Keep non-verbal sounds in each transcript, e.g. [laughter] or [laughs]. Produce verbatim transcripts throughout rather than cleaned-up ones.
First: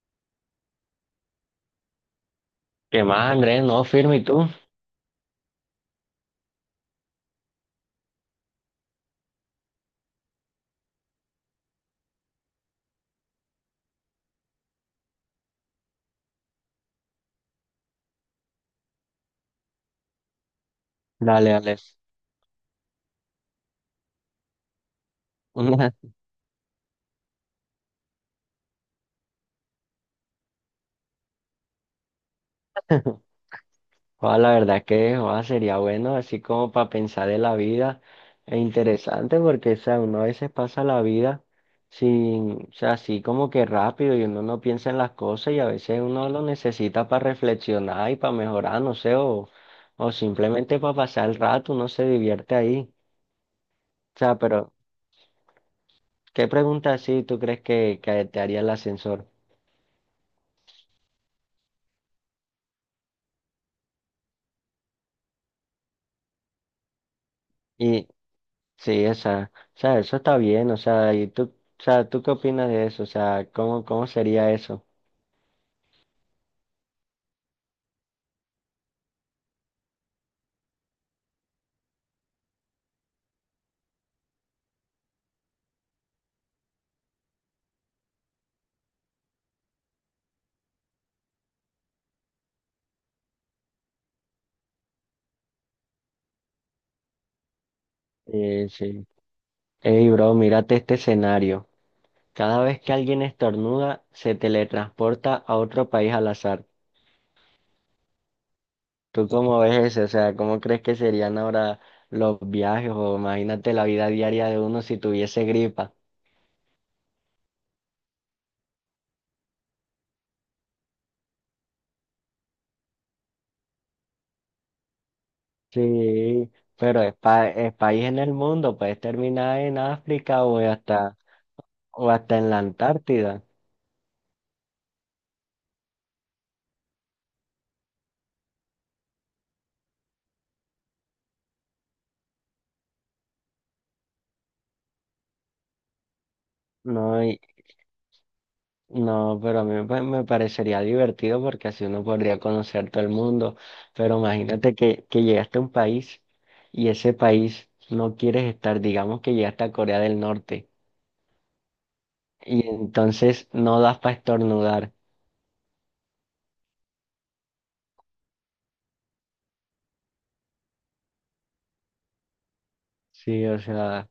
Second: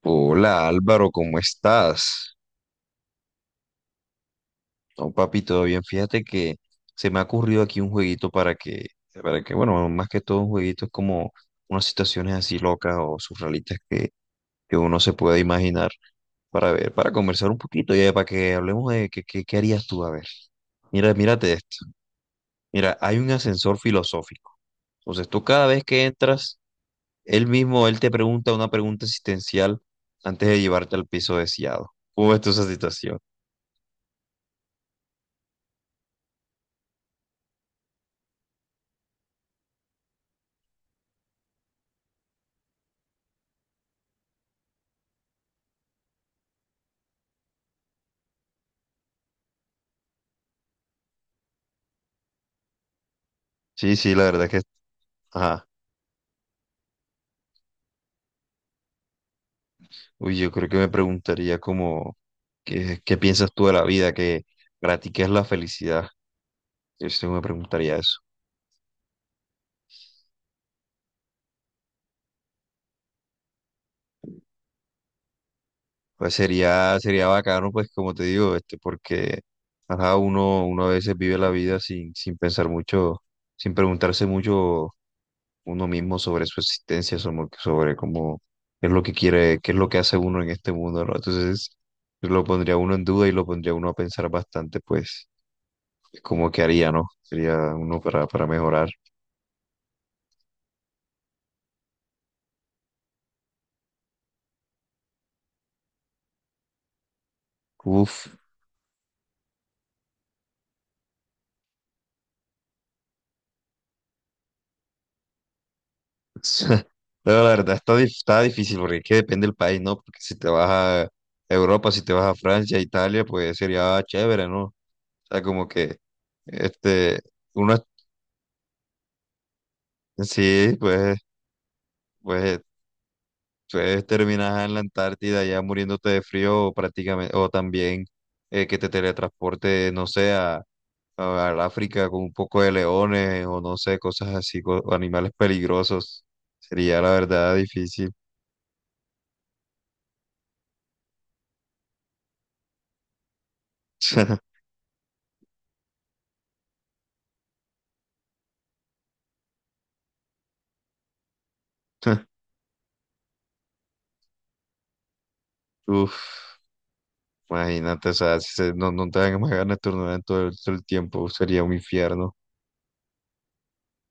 Hola Álvaro, ¿cómo estás? ¿Qué más, Andrés? No, firme, ¿y tú? No, papi, todo bien. Fíjate que se me ha ocurrido aquí un jueguito para que, para que, bueno, más que todo un jueguito es como unas situaciones así locas o surrealistas que, que uno se pueda imaginar para ver, para conversar un poquito y eh, para que hablemos de qué qué- qué harías tú, a ver. Mira, Dale, mírate dale. esto. Mira, hay un ascensor filosófico. Entonces tú [laughs] cada vez Una, que entras, él mismo, él te pregunta una pregunta existencial antes de llevarte al piso deseado. ¿Cómo ves tú esa situación? joda, la verdad que joda, sería bueno, así como para pensar en la vida. Es interesante porque, o sea, uno a veces pasa la vida sin, o sea, así como que rápido y uno no piensa en las cosas y a veces uno lo necesita para reflexionar y para mejorar, no sé, o, o simplemente para pasar el rato, uno se divierte ahí. Sí, sí, O la sea, verdad es que, pero, ajá. ¿qué pregunta así tú crees que, que te haría el ascensor? Uy, yo creo que me preguntaría como, ¿qué, qué piensas tú de la vida?, ¿que para ti qué es la felicidad? Yo sí me preguntaría eso. Sí, o sea, o sea, eso está bien, o sea, ¿y tú, o sea, tú qué opinas de eso? O sea, ¿cómo, cómo sería eso? Pues sería, sería bacano, pues como te digo, este, porque ajá, uno, uno a veces vive la vida sin, sin pensar mucho, sin preguntarse mucho uno mismo sobre su existencia, sobre, sobre cómo es lo que quiere, qué es lo que hace uno en este mundo, ¿no? Entonces, yo lo pondría uno en duda y lo pondría uno a pensar bastante, pues. Como que haría, ¿no? Sería uno para, para Eh, mejorar. sí. Ey, bro, mírate este escenario. Cada vez que alguien estornuda, se teletransporta a otro país al azar. Uf. ¿Tú cómo ves eso? O sea, ¿cómo crees que serían ahora los viajes? O imagínate la vida diaria de uno si tuviese gripa. [laughs] Pero la verdad está, dif- está difícil porque es que depende del país, ¿no? Porque si te vas a Europa, si te vas a Francia, Italia, pues sería chévere, ¿no? O sea, como que, Sí, pero es, este, pa- es uno, país en el mundo, puedes terminar en África o sí, hasta, pues, o hasta en la pues, Antártida. entonces terminas en la Antártida ya muriéndote de frío prácticamente, o también eh, que te teletransporte, no sé, a, a- al África con un poco de leones o no sé, cosas así, co- o animales peligrosos. Sería la No, verdad difícil. no, pero a mí me me parecería divertido porque así uno podría conocer todo el mundo. Pero [laughs] imagínate que, que llegaste a un país y ese país no quieres estar, digamos que llegaste a Corea del Norte y entonces no das para estornudar. Uf, imagínate, o sea, si se- no, no te dan más ganas de turnar todo el, todo el tiempo, sería un infierno. Sí, o sea,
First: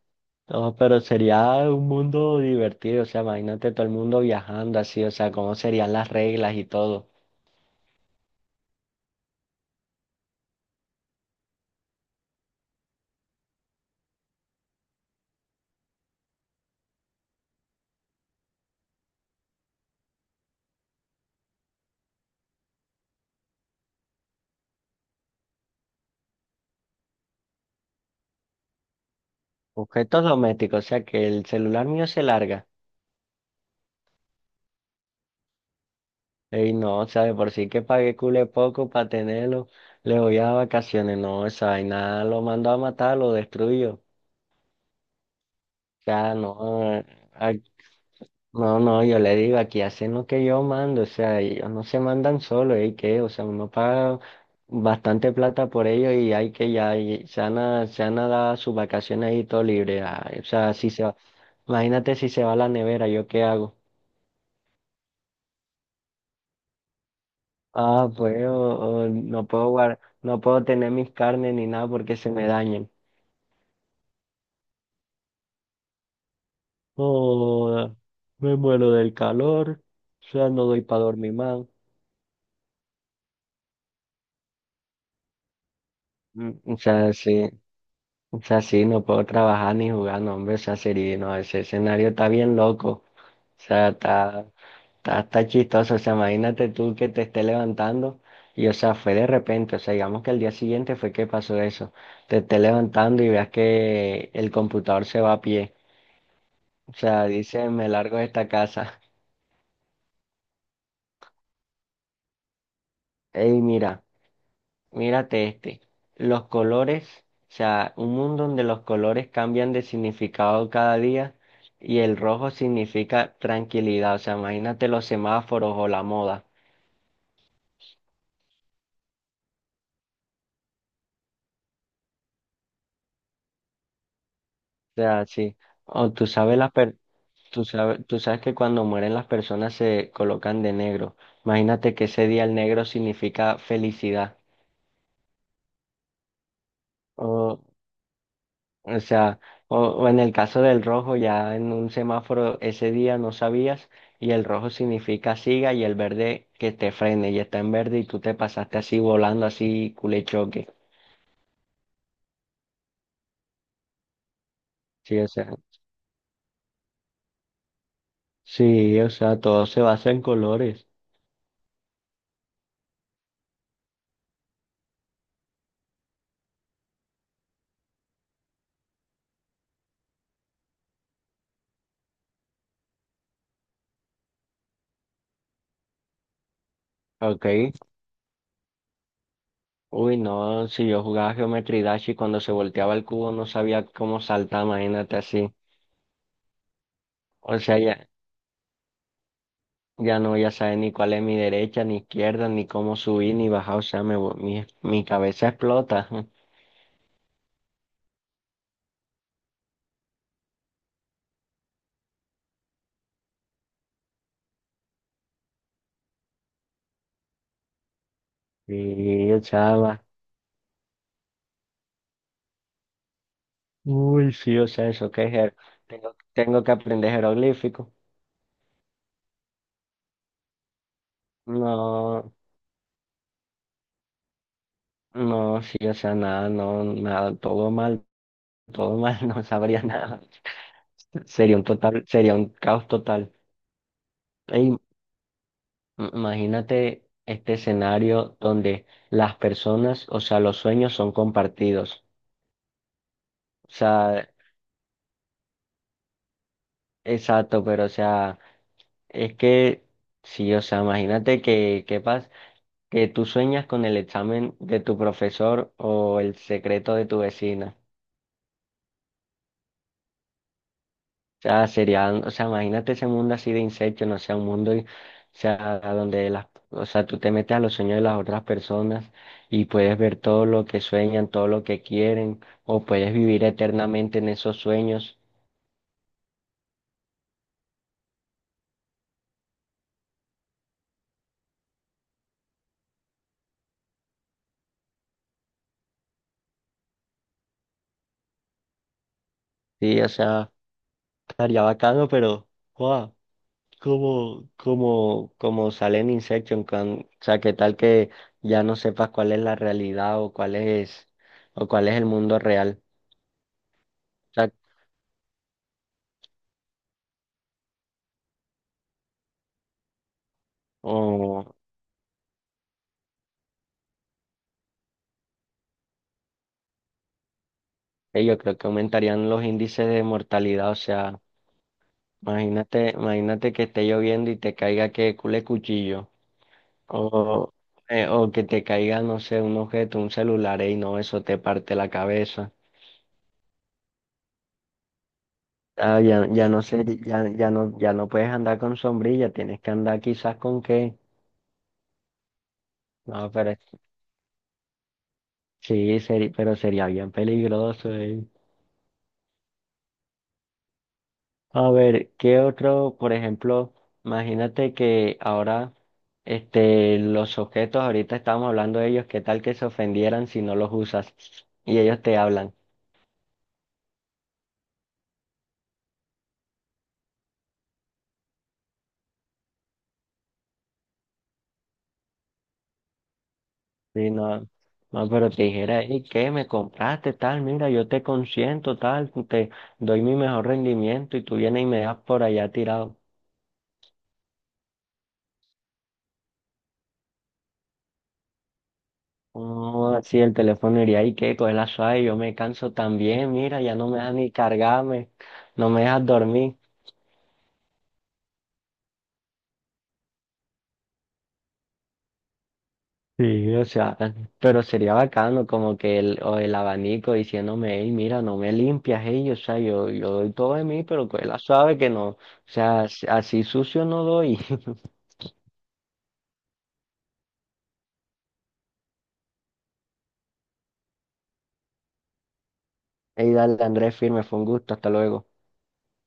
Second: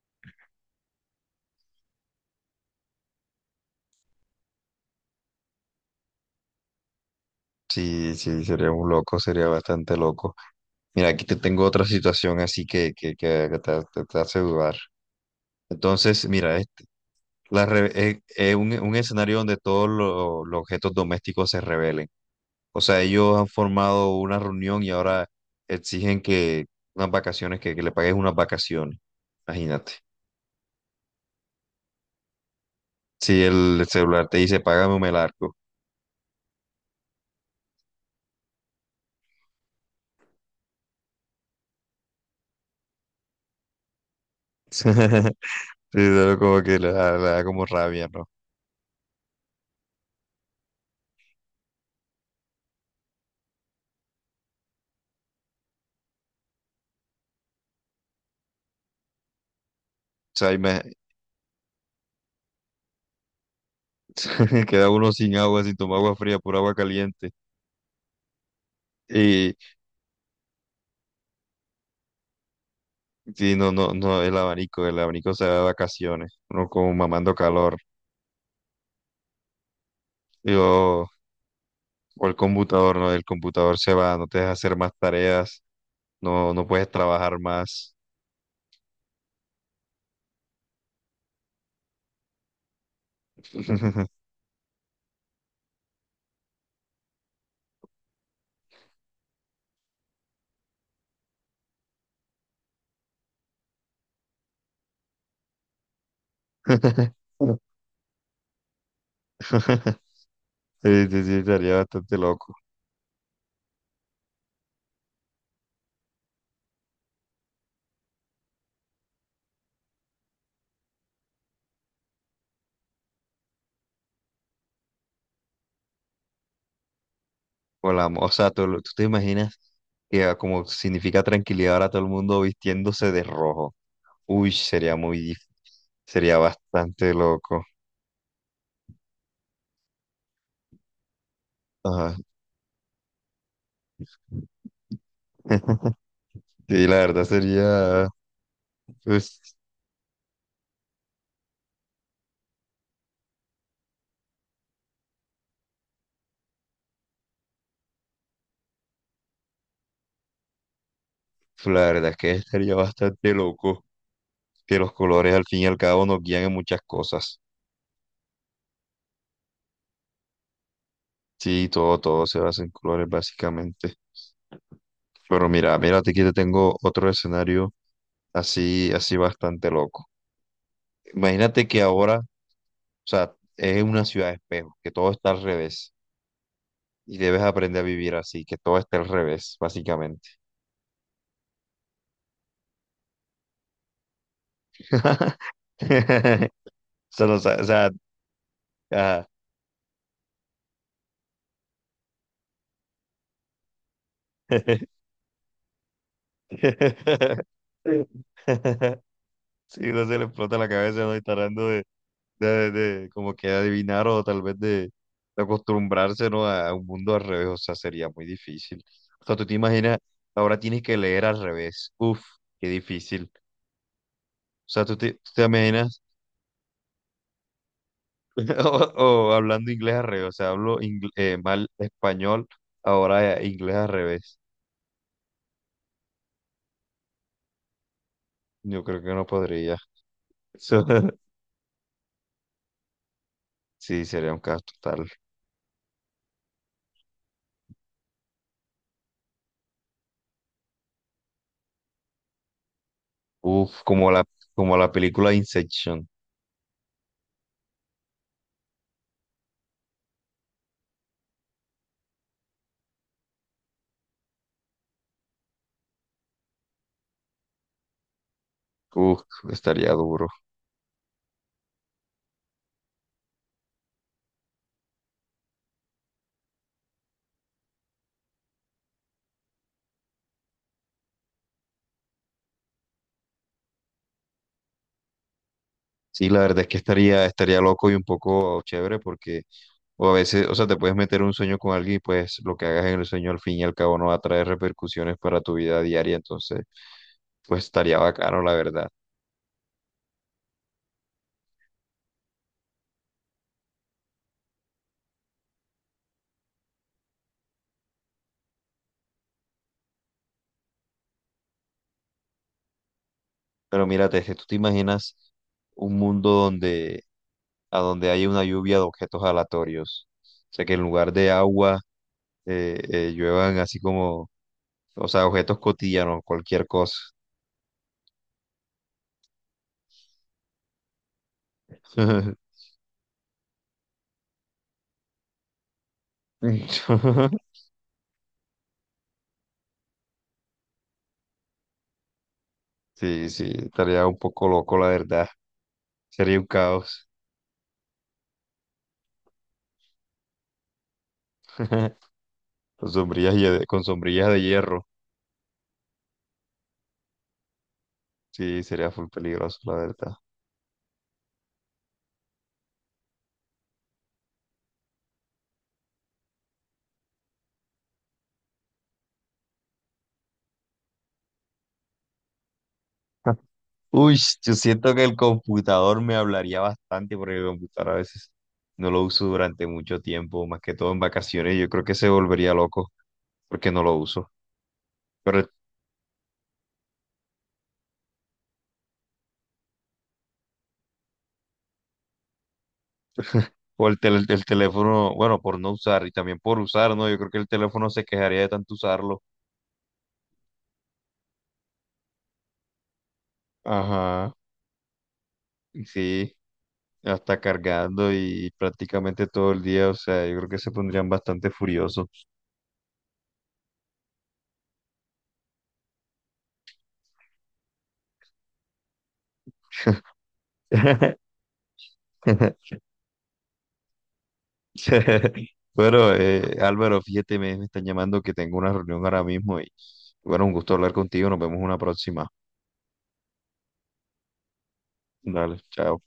no, pero sería un mundo divertido. O sea, imagínate todo el mundo viajando así, o sea, cómo serían las reglas y todo. Sí, sí, sería un loco, sería bastante loco. Mira, aquí te tengo otra situación así que, que, que- que te, te te hace dudar. Entonces, mira, este, la re- eh, eh, un, un escenario donde todos lo- los objetos domésticos se rebelen. O sea, ellos han formado una reunión y ahora exigen que unas vacaciones, que, que le pagues unas vacaciones. Imagínate. Objetos domésticos, o sea, que el celular mío se larga. Si el celular te dice, págame un melarco. Ey, no, o sea, de por sí que pagué cule poco para tenerlo, le voy a vacaciones, no, esa vaina lo mando a matar, lo destruyo. O [laughs] Sí, sea, pero no, como que le eh, da, le da ah, como rabia, ¿no? O no, no, yo le digo, aquí hacen lo que yo mando, o sea, ellos no se mandan solo, ¿y qué? O sea, uno paga bastante plata por ellos y hay que ya, y se han, a, se han a dar sus vacaciones ahí todo libre. Ay, o sea, sea, ima- si se va, imagínate si se va a la nevera, ¿yo qué hago? [laughs] queda uno sin agua, sin tomar agua fría, por agua caliente. Ah, pues, o- o no Y, puedo guardar no puedo tener mis carnes ni nada porque se me dañen. y no, no, no, el abanico, el abanico se da de vacaciones, uno como mamando calor. Joda, me muero del calor. O sea, Y, no doy para o, dormir más. o el computador, ¿no? El computador se va, no te deja hacer más tareas, Mm. no, no O puedes sea, trabajar sí. más. O sea, sí, no puedo trabajar ni jugar, no, hombre. O sea, sería, no, ese escenario está bien loco. O sea, está, está, está chistoso. O sea, imagínate tú que te esté levantando. Y, o sea, fue de repente. O sea, digamos que el día siguiente fue que pasó eso. Te esté levantando y veas que el computador se va a pie. O sea, [laughs] dice, me largo de esta casa. Sí, sí, sí, estaría bastante loco. [laughs] Ey, mira. Mírate este, los colores, o sea, un mundo donde los colores cambian de significado cada día y el rojo significa tranquilidad, o sea, imagínate los semáforos o la moda, O, la, mo- o sea, tú, tú te imaginas que ah, como significa tranquilidad ahora todo el mundo vistiéndose de rojo. Uy, sería o muy, sea, dif- sí, o tú sería sabes las per- bastante loco. tú sabes, tú sabes que cuando mueren las personas se colocan de negro, imagínate que Ajá. ese día el negro significa felicidad. [laughs] Sí, la verdad sería, O sea, pues, o, o en el caso del rojo, ya en un semáforo ese día no sabías y el rojo significa siga y el verde que te frene y está en verde y tú te pasaste así volando así culechoque. la verdad es que estaría bastante loco. Que los Sí, o colores al sea, fin y al cabo nos guían en muchas cosas. sí, o sea, todo se basa en colores. Sí, todo, todo se basa en colores básicamente. Pero mira, mírate que te tengo otro escenario así, así bastante loco. Imagínate que ahora, o sea, es una ciudad de espejo, que todo está al revés y debes Ok. aprender a vivir así, que todo esté al revés, Uy, básicamente. no, si yo jugaba Geometry Dash y cuando se volteaba el cubo no sabía cómo saltar, imagínate [laughs] así. [laughs] Solo, o sea, O no, o sea, sea, ya, ajá. ya no, ya sabes ni cuál es mi derecha, ni izquierda, ni cómo subir, ni bajar, o sea, me, vo- mi, mi cabeza explota. [laughs] [laughs] Sí, no se le explota la cabeza, no, y tratando de, de, de como que adivinar o tal vez de, de acostumbrarse, ¿no?, a, a un mundo al revés, o sea, sería muy difícil. O sea, Sí, tú te imaginas, chava. ahora tienes que leer al revés. Uf, qué difícil. Uy, sí, o O sea, sea, tú eso te, que tú es. te jer- imaginas, Tengo, tengo que aprender jeroglífico. [laughs] o, o hablando inglés al revés, o sea, hablo ingl- eh, mal No, español, ahora eh, inglés al revés. no, sí, o sea, nada, no, nada, todo mal, Yo todo creo que no mal, [laughs] no podría. sabría nada. Eso- [laughs] Sería un total, sería un caos total. Sí, sería un caso Ey, im- total. imagínate este escenario donde las personas, o sea, los sueños son compartidos. O Uf, como la, sea, como la película Inception. exacto, pero o sea, es que sí, o sea, imagínate que, ¿qué pasa? Que tú sueñas con el examen de tu profesor o el secreto de tu vecina. Uf, estaría duro. O sea, sería, o sea, imagínate ese mundo así de insectos, no sea, un mundo, y- o sea, donde las, o sea, tú te metes a los sueños de las otras personas y puedes ver todo lo que sueñan, todo lo que quieren, o puedes vivir eternamente en esos sueños. Sí, la verdad es que estaría, estaría loco y un poco chévere porque, o a veces, o sea, te puedes meter un sueño con alguien y pues lo que hagas en el sueño al fin y al cabo no va a traer repercusiones para tu vida diaria, entonces, pues estaría bacano, la verdad. Sí, o sea, estaría bacano, pero, wow. Como, como, como sale en Inception, cuan- o sea, que tal que ya no sepas cuál es la realidad o cuál es, o cuál es el mundo real. Pero mírate, es O que tú sea, te imaginas un mundo donde, a donde haya una lluvia de objetos aleatorios, o sea, que en lugar de o, agua eh, eh, lluevan así como, o sea, objetos cotidianos, cualquier cosa. eh, yo creo que aumentarían los índices de mortalidad. O sea, [laughs] imagínate, imagínate que esté lloviendo y te caiga que cule cuchillo. O, eh, o que te caiga, no sé, un objeto, un celular, y no, eso te parte la cabeza. Sí, sí, estaría un poco loco, la verdad. Ah, ya, Sería un ya no sé, caos. ya, ya no, ya no puedes andar con sombrilla, tienes que andar quizás con qué. [laughs] Con No, sombrillas, pero hie- con sombrillas de hierro. sí, seri- pero sería bien peligroso, eh. Sí, sería full peligroso, la verdad. A ver, ¿qué otro, por ejemplo, imagínate que ahora, este, los objetos, ahorita estábamos hablando de ellos, ¿qué tal que se ofendieran si no los usas? Y ellos te hablan. [laughs] Uy, yo siento que el computador me hablaría bastante porque el computador a veces no lo uso durante mucho tiempo, más que todo en vacaciones. Yo creo que se volvería loco porque no lo Sí, uso. no, no, pero Pero te el, dijera, hey, ¿qué? ¿Me compraste tal? Mira, yo te consiento tal, te doy mi mejor rendimiento y tú vienes y me das por allá tirado. o el, tel- el teléfono, bueno, por no usar y también por usar, ¿no? Yo creo que el teléfono se quejaría de tanto usarlo. No, así el teléfono iría y qué, coge la suave, yo me canso también, mira, ya no me deja ni Ajá. cargarme, no me deja Sí. dormir. Hasta cargando y prácticamente todo el día, o sea, yo creo que se pondrían bastante furiosos. Sí, o sea, pero sería bacano como que el, o el abanico diciéndome, hey, mira, no me limpias, hey, o sea, yo, yo doy todo de mí, pero coge la [laughs] suave que no, o sea, así así sucio no doy. [laughs] Bueno, eh, Álvaro, fíjate, me, me están llamando que tengo una reunión ahora mismo y bueno, un gusto hablar contigo, nos vemos una próxima. Hey, dale, Andrés, firme, fue un gusto, hasta luego. Dale, chao.